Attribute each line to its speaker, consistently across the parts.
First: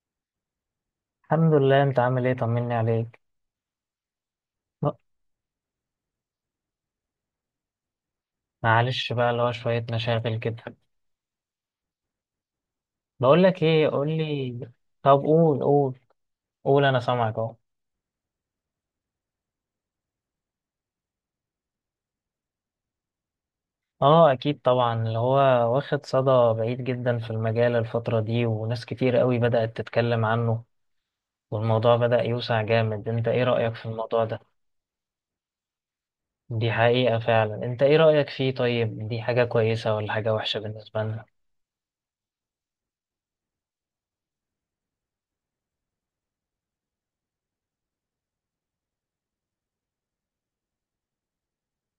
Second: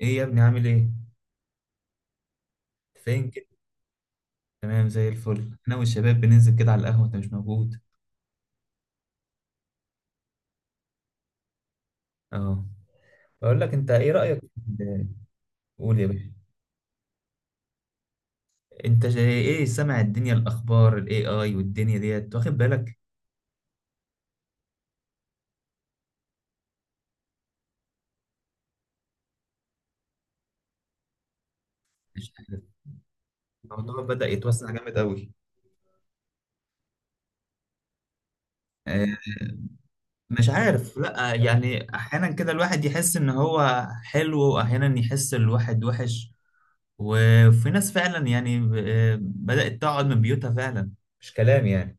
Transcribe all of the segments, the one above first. Speaker 1: ايه يا ابني، عامل ايه؟
Speaker 2: الحمد لله. انت عامل ايه؟ طمني عليك.
Speaker 1: فين كده؟ تمام
Speaker 2: ب-
Speaker 1: زي الفل. انا والشباب بننزل كده على القهوه، انت مش موجود.
Speaker 2: معلش بقى اللي هو شوية مشاغل كده.
Speaker 1: اه،
Speaker 2: بقول
Speaker 1: بقول
Speaker 2: لك
Speaker 1: لك
Speaker 2: ايه،
Speaker 1: انت
Speaker 2: قول
Speaker 1: ايه رايك
Speaker 2: لي.
Speaker 1: في ال-
Speaker 2: طب قول
Speaker 1: قول
Speaker 2: قول
Speaker 1: يا باشا.
Speaker 2: قول انا سامعك اهو.
Speaker 1: انت جاي ايه، سامع الدنيا، الاخبار، الاي اي والدنيا ديت، واخد بالك؟
Speaker 2: اه اكيد طبعا، اللي هو واخد صدى بعيد جدا في المجال الفترة دي، وناس كتير قوي بدأت تتكلم عنه، والموضوع بدأ
Speaker 1: مش
Speaker 2: يوسع
Speaker 1: عارف.
Speaker 2: جامد. انت ايه رأيك في
Speaker 1: الموضوع
Speaker 2: الموضوع
Speaker 1: بدا
Speaker 2: ده؟
Speaker 1: يتوسع جامد قوي.
Speaker 2: دي حقيقة فعلا. انت ايه رأيك فيه؟ طيب
Speaker 1: آه،
Speaker 2: دي حاجة كويسة ولا حاجة
Speaker 1: مش
Speaker 2: وحشة
Speaker 1: عارف،
Speaker 2: بالنسبة لنا؟
Speaker 1: لا يعني احيانا كده الواحد يحس ان هو حلو، واحيانا يحس الواحد وحش. وفي ناس فعلا يعني بدات تقعد من بيوتها فعلا، مش كلام يعني.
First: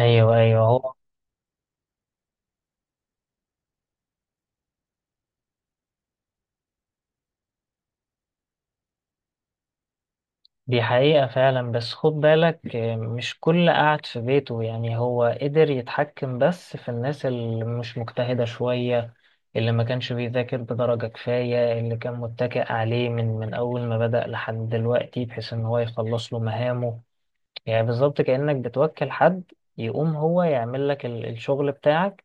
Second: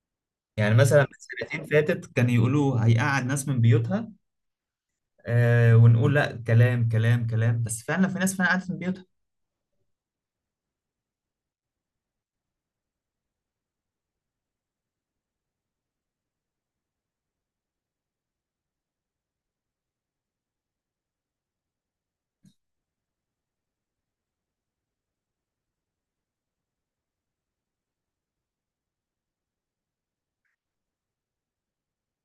Speaker 2: ايوه، ايوه،
Speaker 1: يعني
Speaker 2: هو
Speaker 1: مثلا من سنتين فاتت كان يقولوا هيقعد ناس من بيوتها. آه، ونقول لا، كلام كلام كلام، بس فعلا في ناس فعلا قعدت من بيوتها.
Speaker 2: دي حقيقة فعلا. بس خد بالك، مش كل قاعد في بيته، يعني هو قدر يتحكم، بس في الناس اللي مش مجتهدة شوية، اللي ما كانش بيذاكر بدرجة كفاية، اللي كان متكئ عليه من أول ما بدأ لحد دلوقتي، بحيث إن هو يخلص له مهامه. يعني بالظبط كأنك بتوكل حد يقوم هو يعمل لك الشغل بتاعك،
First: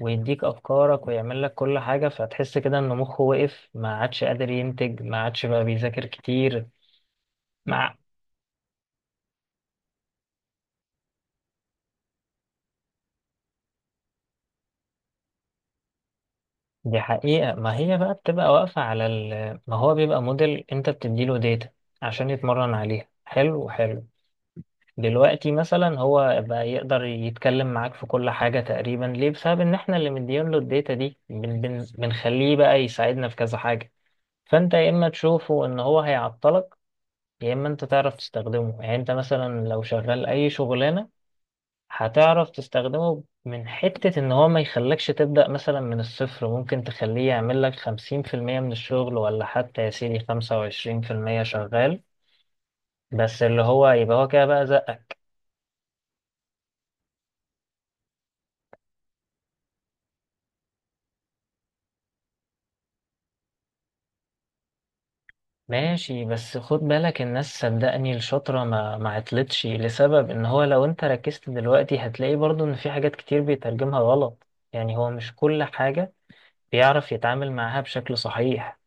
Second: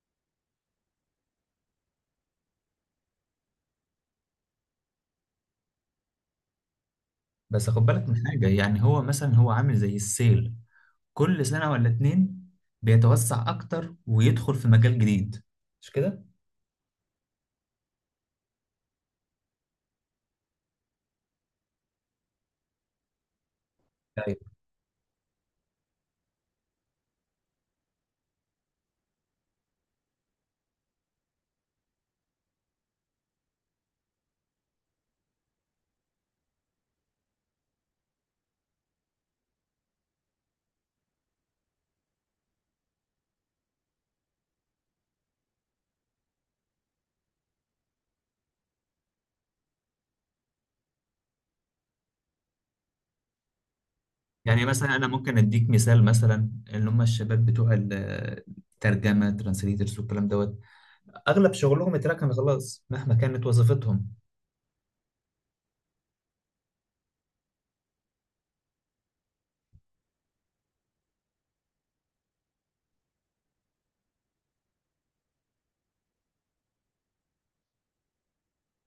Speaker 2: ويديك أفكارك، ويعمل لك كل حاجة، فتحس كده إن مخه وقف، ما عادش قادر ينتج، ما عادش بقى بيذاكر كتير.
Speaker 1: بس خد بالك من حاجة، يعني هو مثلا هو عامل زي السيل، كل سنة ولا اتنين بيتوسع أكتر ويدخل في مجال جديد، مش كده؟
Speaker 2: دي حقيقة. ما هي بقى بتبقى واقفة على ما هو بيبقى موديل، انت بتديله داتا عشان يتمرن عليها. حلو، حلو.
Speaker 1: ايوه.
Speaker 2: دلوقتي مثلا هو بقى يقدر يتكلم معاك في كل حاجة تقريبا، ليه؟ بسبب ان احنا اللي مديين له الداتا دي، بنخليه بقى يساعدنا في كذا حاجة. فانت يا اما تشوفه ان هو هيعطلك، يا اما انت تعرف تستخدمه. يعني انت مثلا لو شغال اي شغلانة، هتعرف تستخدمه من حتة ان هو ما يخلكش تبدأ مثلا من الصفر، ممكن تخليه يعمل لك خمسين في المية من الشغل، ولا حتى يا سيدي خمسة وعشرين في المية شغال، بس اللي هو يبقى هو كده
Speaker 1: يعني
Speaker 2: بقى
Speaker 1: مثلا أنا
Speaker 2: زقك.
Speaker 1: ممكن أديك مثال، مثلا اللي هم الشباب بتوع الترجمة، ترانسليترز والكلام دوت، أغلب شغلهم اتركن خلاص مهما كانت وظيفتهم.
Speaker 2: ماشي، بس خد بالك الناس صدقني الشاطرة ما عطلتش، لسبب ان هو لو انت ركزت دلوقتي هتلاقي برضو ان في حاجات كتير بيترجمها غلط. يعني هو مش كل حاجة بيعرف يتعامل معاها بشكل صحيح.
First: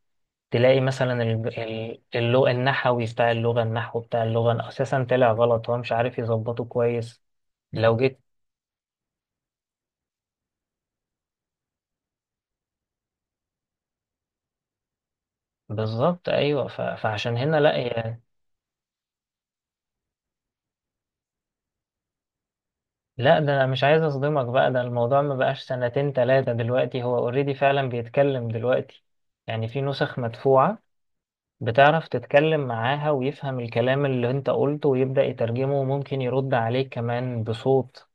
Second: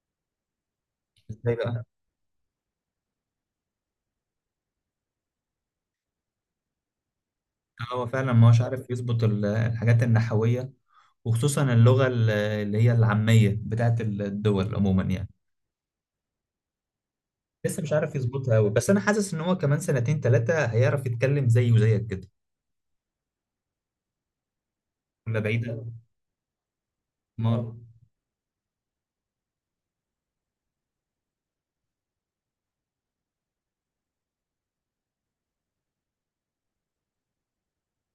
Speaker 2: تلاقي مثلا
Speaker 1: ازاي بقى؟
Speaker 2: اللغة النحوي بتاع اللغة، النحو بتاع اللغة أساسا طلع غلط، هو مش عارف يظبطه كويس.
Speaker 1: آه،
Speaker 2: لو
Speaker 1: هو
Speaker 2: جيت
Speaker 1: فعلا ما هوش عارف يظبط الحاجات النحوية، وخصوصا اللغة اللي هي العامية بتاعت الدول عموما يعني.
Speaker 2: بالظبط، أيوه، فعشان هنا لا
Speaker 1: لسه مش عارف
Speaker 2: يعني.
Speaker 1: يظبطها قوي. بس انا حاسس ان هو كمان سنتين ثلاثة هيعرف يتكلم زيي وزيك كده.
Speaker 2: لا، ده أنا مش عايز أصدمك، بقى ده الموضوع ما
Speaker 1: ولا
Speaker 2: بقاش
Speaker 1: بعيدة
Speaker 2: سنتين تلاتة دلوقتي، هو
Speaker 1: ما.
Speaker 2: أوريدي فعلا بيتكلم دلوقتي. يعني في نسخ مدفوعة بتعرف تتكلم معاها، ويفهم الكلام اللي انت قلته، ويبدأ يترجمه، وممكن يرد عليك كمان بصوت.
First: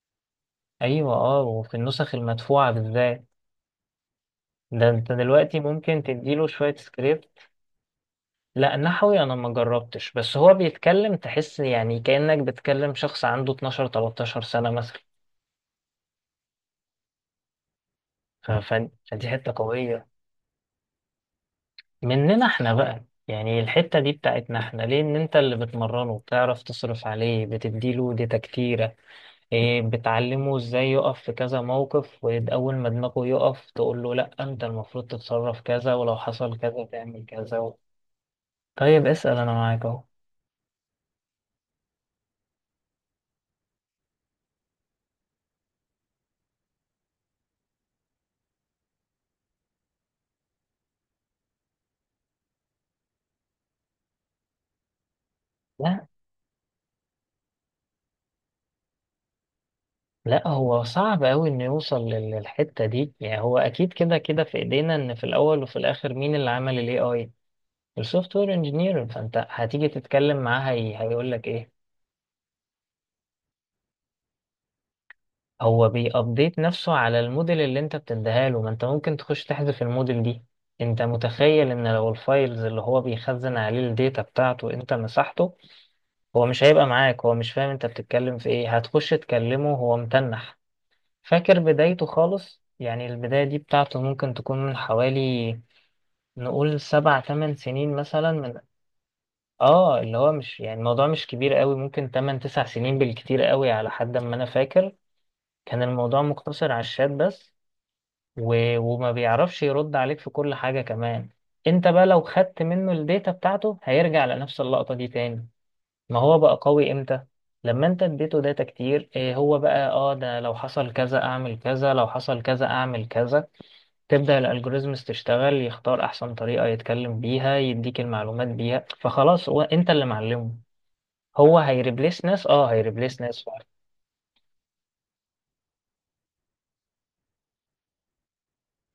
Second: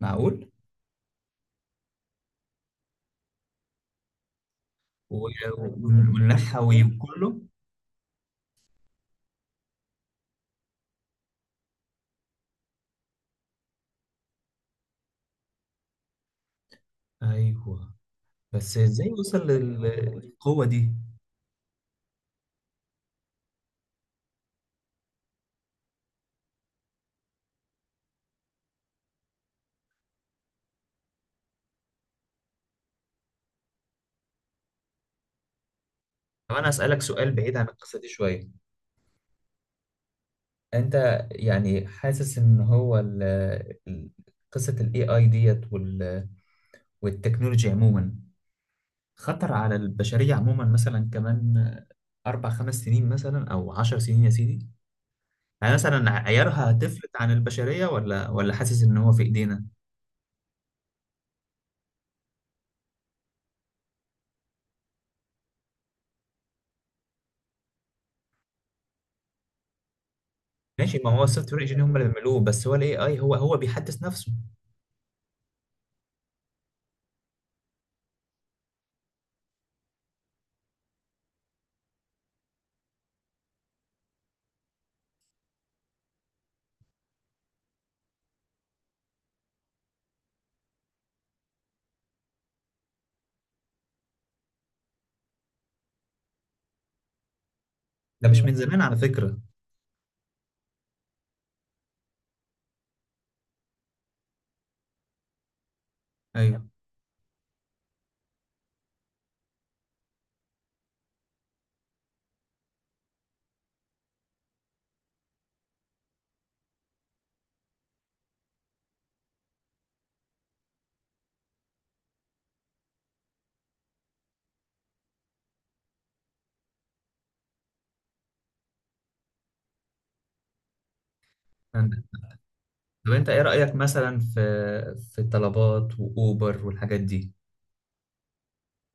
Speaker 1: معقول؟
Speaker 2: أيوه، اه، وفي النسخ المدفوعة بالذات، ده انت
Speaker 1: و-
Speaker 2: دلوقتي ممكن تديله شوية
Speaker 1: والنحوي وكله.
Speaker 2: سكريبت. لا نحوي انا ما جربتش، بس هو بيتكلم تحس يعني كأنك بتكلم شخص عنده 12 13 سنة مثلا.
Speaker 1: ايوه. بس ازاي
Speaker 2: فدي
Speaker 1: وصل
Speaker 2: حتة قوية
Speaker 1: للقوة دي؟
Speaker 2: مننا احنا بقى. يعني الحتة دي بتاعتنا احنا ليه؟ ان انت اللي بتمرنه، بتعرف تصرف عليه، بتديله داتا كتيرة، ايه، بتعلمه ازاي يقف في كذا موقف، واول ما دماغه يقف تقول له لا انت المفروض تتصرف كذا، ولو
Speaker 1: طب
Speaker 2: حصل
Speaker 1: انا
Speaker 2: كذا
Speaker 1: اسألك
Speaker 2: تعمل
Speaker 1: سؤال بعيد
Speaker 2: كذا.
Speaker 1: عن القصة دي شوية.
Speaker 2: طيب اسأل انا معاك اهو.
Speaker 1: انت يعني حاسس ان هو ال- قصة الاي اي ديت والتكنولوجيا عموما خطر على البشرية عموما، مثلا كمان أربع خمس سنين مثلا، أو عشر سنين يا سيدي؟ يعني مثلا عيارها هتفلت عن البشرية ولا حاسس إن هو في إيدينا؟
Speaker 2: لا، هو صعب أوي إنه يوصل للحتة دي. يعني هو أكيد كده كده في إيدينا، إن في الأول وفي الآخر مين اللي عمل ال AI؟ السوفت وير انجينير. فأنت هتيجي تتكلم معاه،
Speaker 1: ماشي. ما هو
Speaker 2: هيقول لك
Speaker 1: السوفت وير
Speaker 2: إيه؟
Speaker 1: إنجينير هم اللي بيعملوه، بس هو الإي آي هو بيحدث نفسه.
Speaker 2: هو بيأبديت نفسه على الموديل اللي أنت بتديها له، ما أنت ممكن تخش تحذف الموديل دي. أنت متخيل إن لو الفايلز اللي هو بيخزن عليه الداتا بتاعته أنت مسحته؟ هو مش هيبقى معاك، هو مش فاهم أنت بتتكلم في إيه، هتخش تكلمه هو متنح، فاكر بدايته خالص. يعني البداية دي بتاعته ممكن تكون من حوالي، نقول سبع تمن سنين
Speaker 1: ده
Speaker 2: مثلا،
Speaker 1: مش من
Speaker 2: من
Speaker 1: زمان على فكرة.
Speaker 2: اه، اللي هو مش يعني الموضوع مش كبير قوي، ممكن تمن تسع سنين بالكتير قوي على حد ما انا فاكر. كان الموضوع
Speaker 1: أيوه.
Speaker 2: مقتصر على الشات بس، وما بيعرفش يرد عليك في كل حاجة كمان. انت بقى لو خدت منه الداتا بتاعته هيرجع لنفس اللقطة دي تاني. ما هو بقى قوي امتى؟ لما انت اديته داتا كتير، إيه هو بقى اه ده لو حصل كذا اعمل كذا، لو حصل كذا اعمل كذا، تبدأ الالجوريزمز تشتغل، يختار احسن طريقة يتكلم بيها، يديك المعلومات بيها، فخلاص هو انت اللي معلمه. هو
Speaker 1: عندك.
Speaker 2: هيريبليس ناس، اه
Speaker 1: طب
Speaker 2: هيريبليس
Speaker 1: أنت إيه
Speaker 2: ناس فعلا.
Speaker 1: رأيك مثلا في الطلبات وأوبر والحاجات دي؟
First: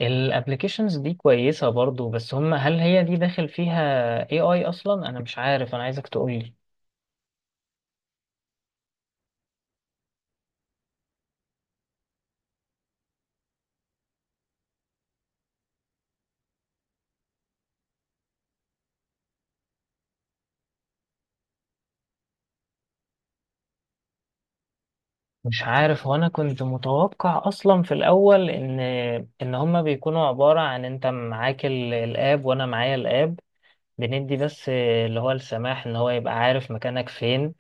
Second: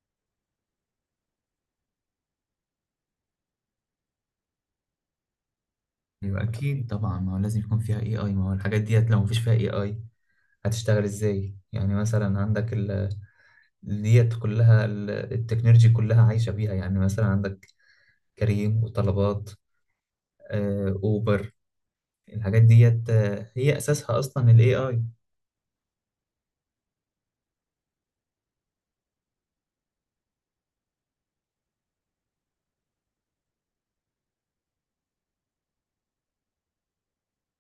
Speaker 2: الابلكيشنز دي كويسة برضو، بس هم هل هي دي داخل فيها اي اي اصلا؟ انا مش عارف، انا عايزك
Speaker 1: أيوه
Speaker 2: تقولي.
Speaker 1: أكيد طبعا، ما هو لازم يكون فيها إي آي. ما هو الحاجات ديت لو مفيش فيها إي آي، هتشتغل إزاي؟ يعني مثلا عندك ال ديت كلها، التكنولوجي كلها عايشة بيها. يعني مثلا عندك كريم وطلبات، أوبر، الحاجات ديت هي أساسها أصلا ال AI.
Speaker 2: مش عارف. وانا كنت متوقع اصلا في الاول ان ان هم بيكونوا عبارة عن انت معاك الاب، وانا معايا الاب، بندي بس اللي هو السماح ان هو يبقى عارف مكانك فين،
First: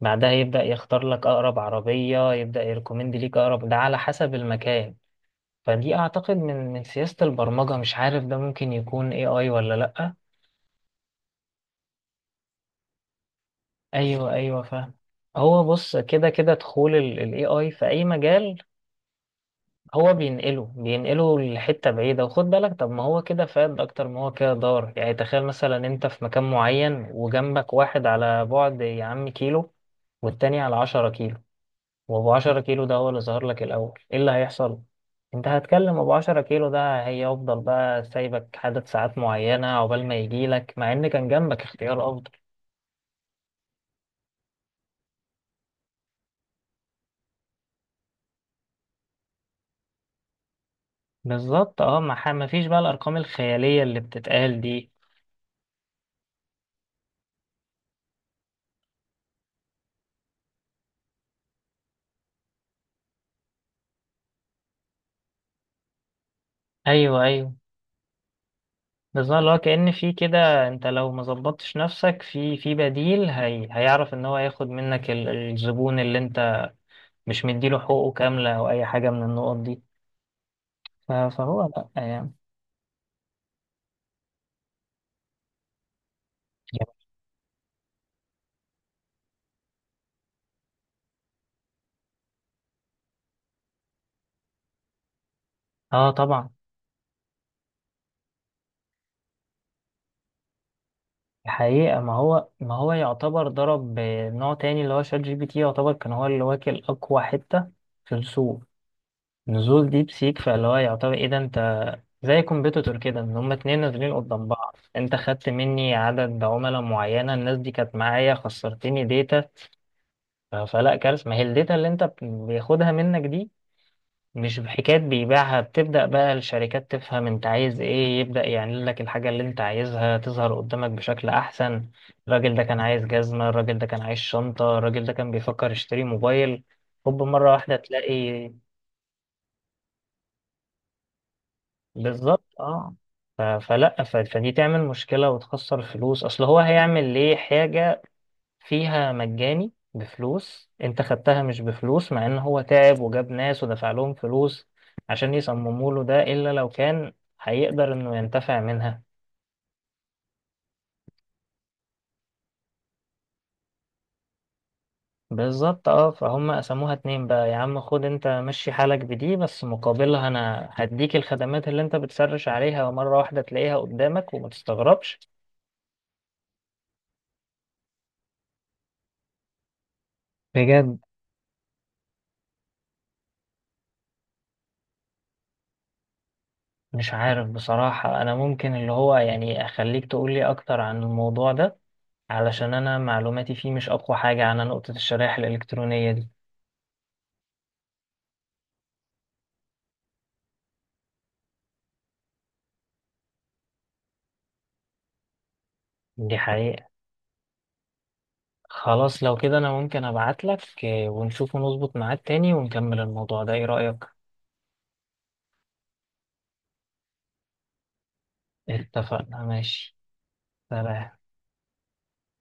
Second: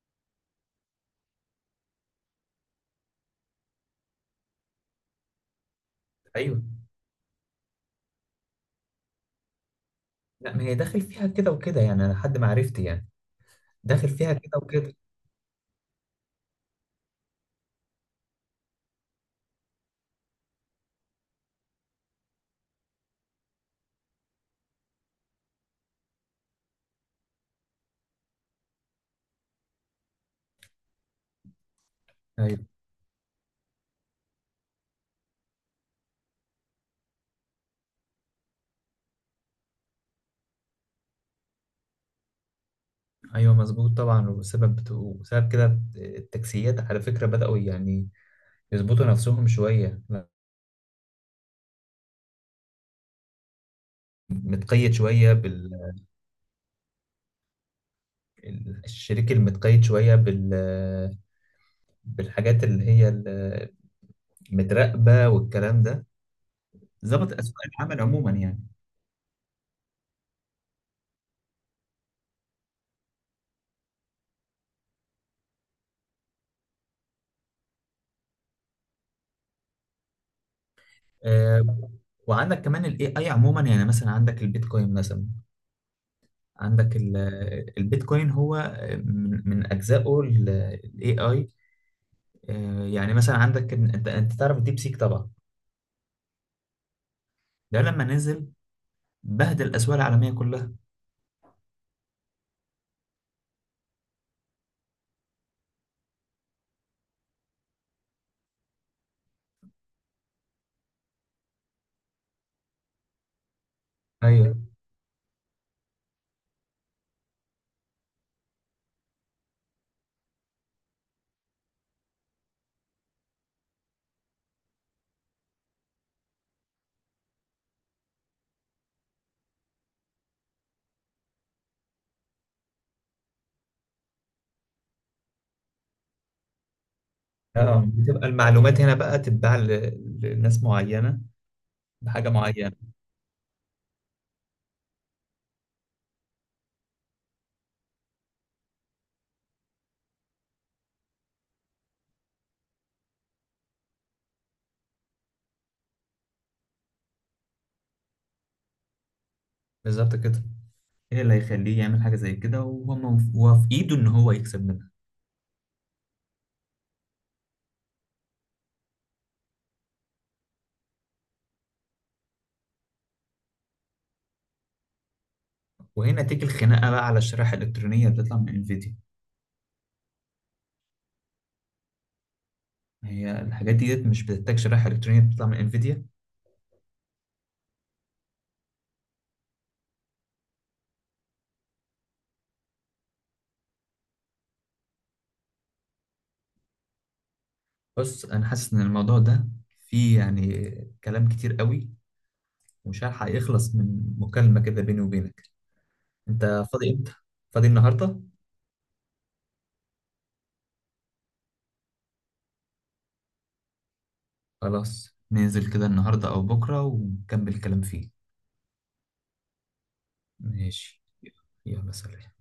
Speaker 2: بعدها يبدأ يختار لك أقرب عربية، يبدأ يركومند ليك أقرب ده على حسب المكان. فدي أعتقد
Speaker 1: أيوه.
Speaker 2: من سياسة البرمجة، مش عارف ده ممكن يكون AI ولا لأ.
Speaker 1: لا ما هي داخل فيها كده وكده يعني، أنا لحد ما عرفت يعني داخل فيها
Speaker 2: أيوه،
Speaker 1: كده
Speaker 2: أيوه، فاهم.
Speaker 1: وكده.
Speaker 2: هو بص، كده كده دخول ال AI في أي مجال هو بينقله لحتة بعيدة. وخد بالك، طب ما هو كده فاد أكتر ما هو كده ضار. يعني تخيل مثلا أنت في مكان معين، وجنبك واحد على بعد يا عم كيلو، والتاني على عشرة كيلو، وابو 10
Speaker 1: أيوه
Speaker 2: كيلو ده هو اللي ظهر لك الاول، ايه اللي هيحصل؟ انت هتكلم ابو 10 كيلو ده، هيفضل بقى سايبك عدد ساعات معينة عقبال ما يجيلك، مع ان كان جنبك اختيار افضل.
Speaker 1: أيوه، مظبوط طبعا. وسبب كده التاكسيات على فكرة بدأوا يعني يظبطوا نفسهم شوية،
Speaker 2: بالظبط، اه، ما فيش بقى الارقام الخيالية اللي بتتقال دي.
Speaker 1: متقيد شوية الشريك، المتقيد شوية بالحاجات اللي هي متراقبة والكلام ده.
Speaker 2: ايوه،
Speaker 1: ظبط
Speaker 2: ايوه،
Speaker 1: الاسواق العمل عموما يعني.
Speaker 2: بالظبط، اللي هو كأن في كده، انت لو ما ظبطتش نفسك في بديل، هي هيعرف ان هو ياخد منك الزبون اللي انت مش مديله حقوقه كاملة او اي حاجة من النقط دي. فهو
Speaker 1: آه،
Speaker 2: لا يعني.
Speaker 1: وعندك كمان الاي اي عموما. يعني مثلا عندك البيتكوين، مثلا عندك البيتكوين، هو من اجزائه الاي اي. يعني مثلا عندك انت تعرف الديب سيك طبعا.
Speaker 2: اه طبعا.
Speaker 1: ده لما نزل بهدل الاسواق العالميه كلها.
Speaker 2: الحقيقة ما هو يعتبر ضرب نوع تاني. اللي هو شات جي بي تي يعتبر كان هو اللي واكل أقوى حتة في السوق. نزول ديب سيك، فاللي هو يعتبر إيه ده، أنت زي كومبيتيتور كده، إن هما اتنين نازلين قدام
Speaker 1: ايوه.
Speaker 2: بعض، أنت خدت مني عدد عملاء معينة، الناس دي كانت معايا، خسرتني داتا. فلا كارثة. ما هي الداتا اللي أنت بياخدها منك دي مش بحكاية بيبيعها، بتبدأ بقى الشركات تفهم انت عايز ايه، يبدأ يعمل لك الحاجة اللي انت عايزها تظهر قدامك بشكل احسن. الراجل ده كان عايز جزمة، الراجل ده كان عايز شنطة، الراجل ده كان بيفكر يشتري موبايل، هوب مرة واحدة
Speaker 1: اه، بتبقى
Speaker 2: تلاقي.
Speaker 1: المعلومات هنا بقى تتباع لناس معينه بحاجه
Speaker 2: بالظبط،
Speaker 1: معينه.
Speaker 2: اه. فلا، فدي تعمل مشكلة وتخسر فلوس، اصل هو هيعمل ليه حاجة فيها مجاني بفلوس انت خدتها مش بفلوس، مع ان هو تعب وجاب ناس ودفع لهم فلوس عشان يصمموا له ده، الا لو كان هيقدر انه ينتفع منها.
Speaker 1: بالظبط كده. ايه اللي هيخليه يعمل حاجه زي كده، وهو في ايده ان هو يكسب منها.
Speaker 2: بالظبط، اه، فهم قسموها اتنين بقى، يا عم خد انت مشي حالك بدي، بس مقابلها انا هديك الخدمات اللي انت بتسرش عليها، ومرة واحدة تلاقيها قدامك وما تستغربش.
Speaker 1: وهنا تيجي الخناقه بقى على الشرائح الالكترونيه اللي بتطلع من انفيديا.
Speaker 2: بجد؟
Speaker 1: هي الحاجات دي مش بتحتاج شرائح الكترونيه بتطلع من انفيديا؟
Speaker 2: مش عارف بصراحة، انا ممكن اللي هو يعني اخليك تقولي اكتر عن الموضوع ده، علشان انا معلوماتي فيه مش اقوى حاجة على نقطة الشرائح الالكترونية دي.
Speaker 1: بص، انا حاسس ان الموضوع ده فيه يعني كلام كتير قوي، ومش هلحق يخلص من مكالمه كده بيني وبينك.
Speaker 2: دي
Speaker 1: انت
Speaker 2: حقيقة.
Speaker 1: فاضي امتى؟ فاضي النهارده؟
Speaker 2: خلاص لو كده انا ممكن ابعتلك، ونشوف ونظبط ميعاد تاني ونكمل الموضوع ده، ايه رأيك؟
Speaker 1: خلاص، ننزل كده النهارده او بكره ونكمل الكلام فيه.
Speaker 2: اتفقنا، ماشي.
Speaker 1: ماشي.
Speaker 2: سلام.
Speaker 1: يلا سلام.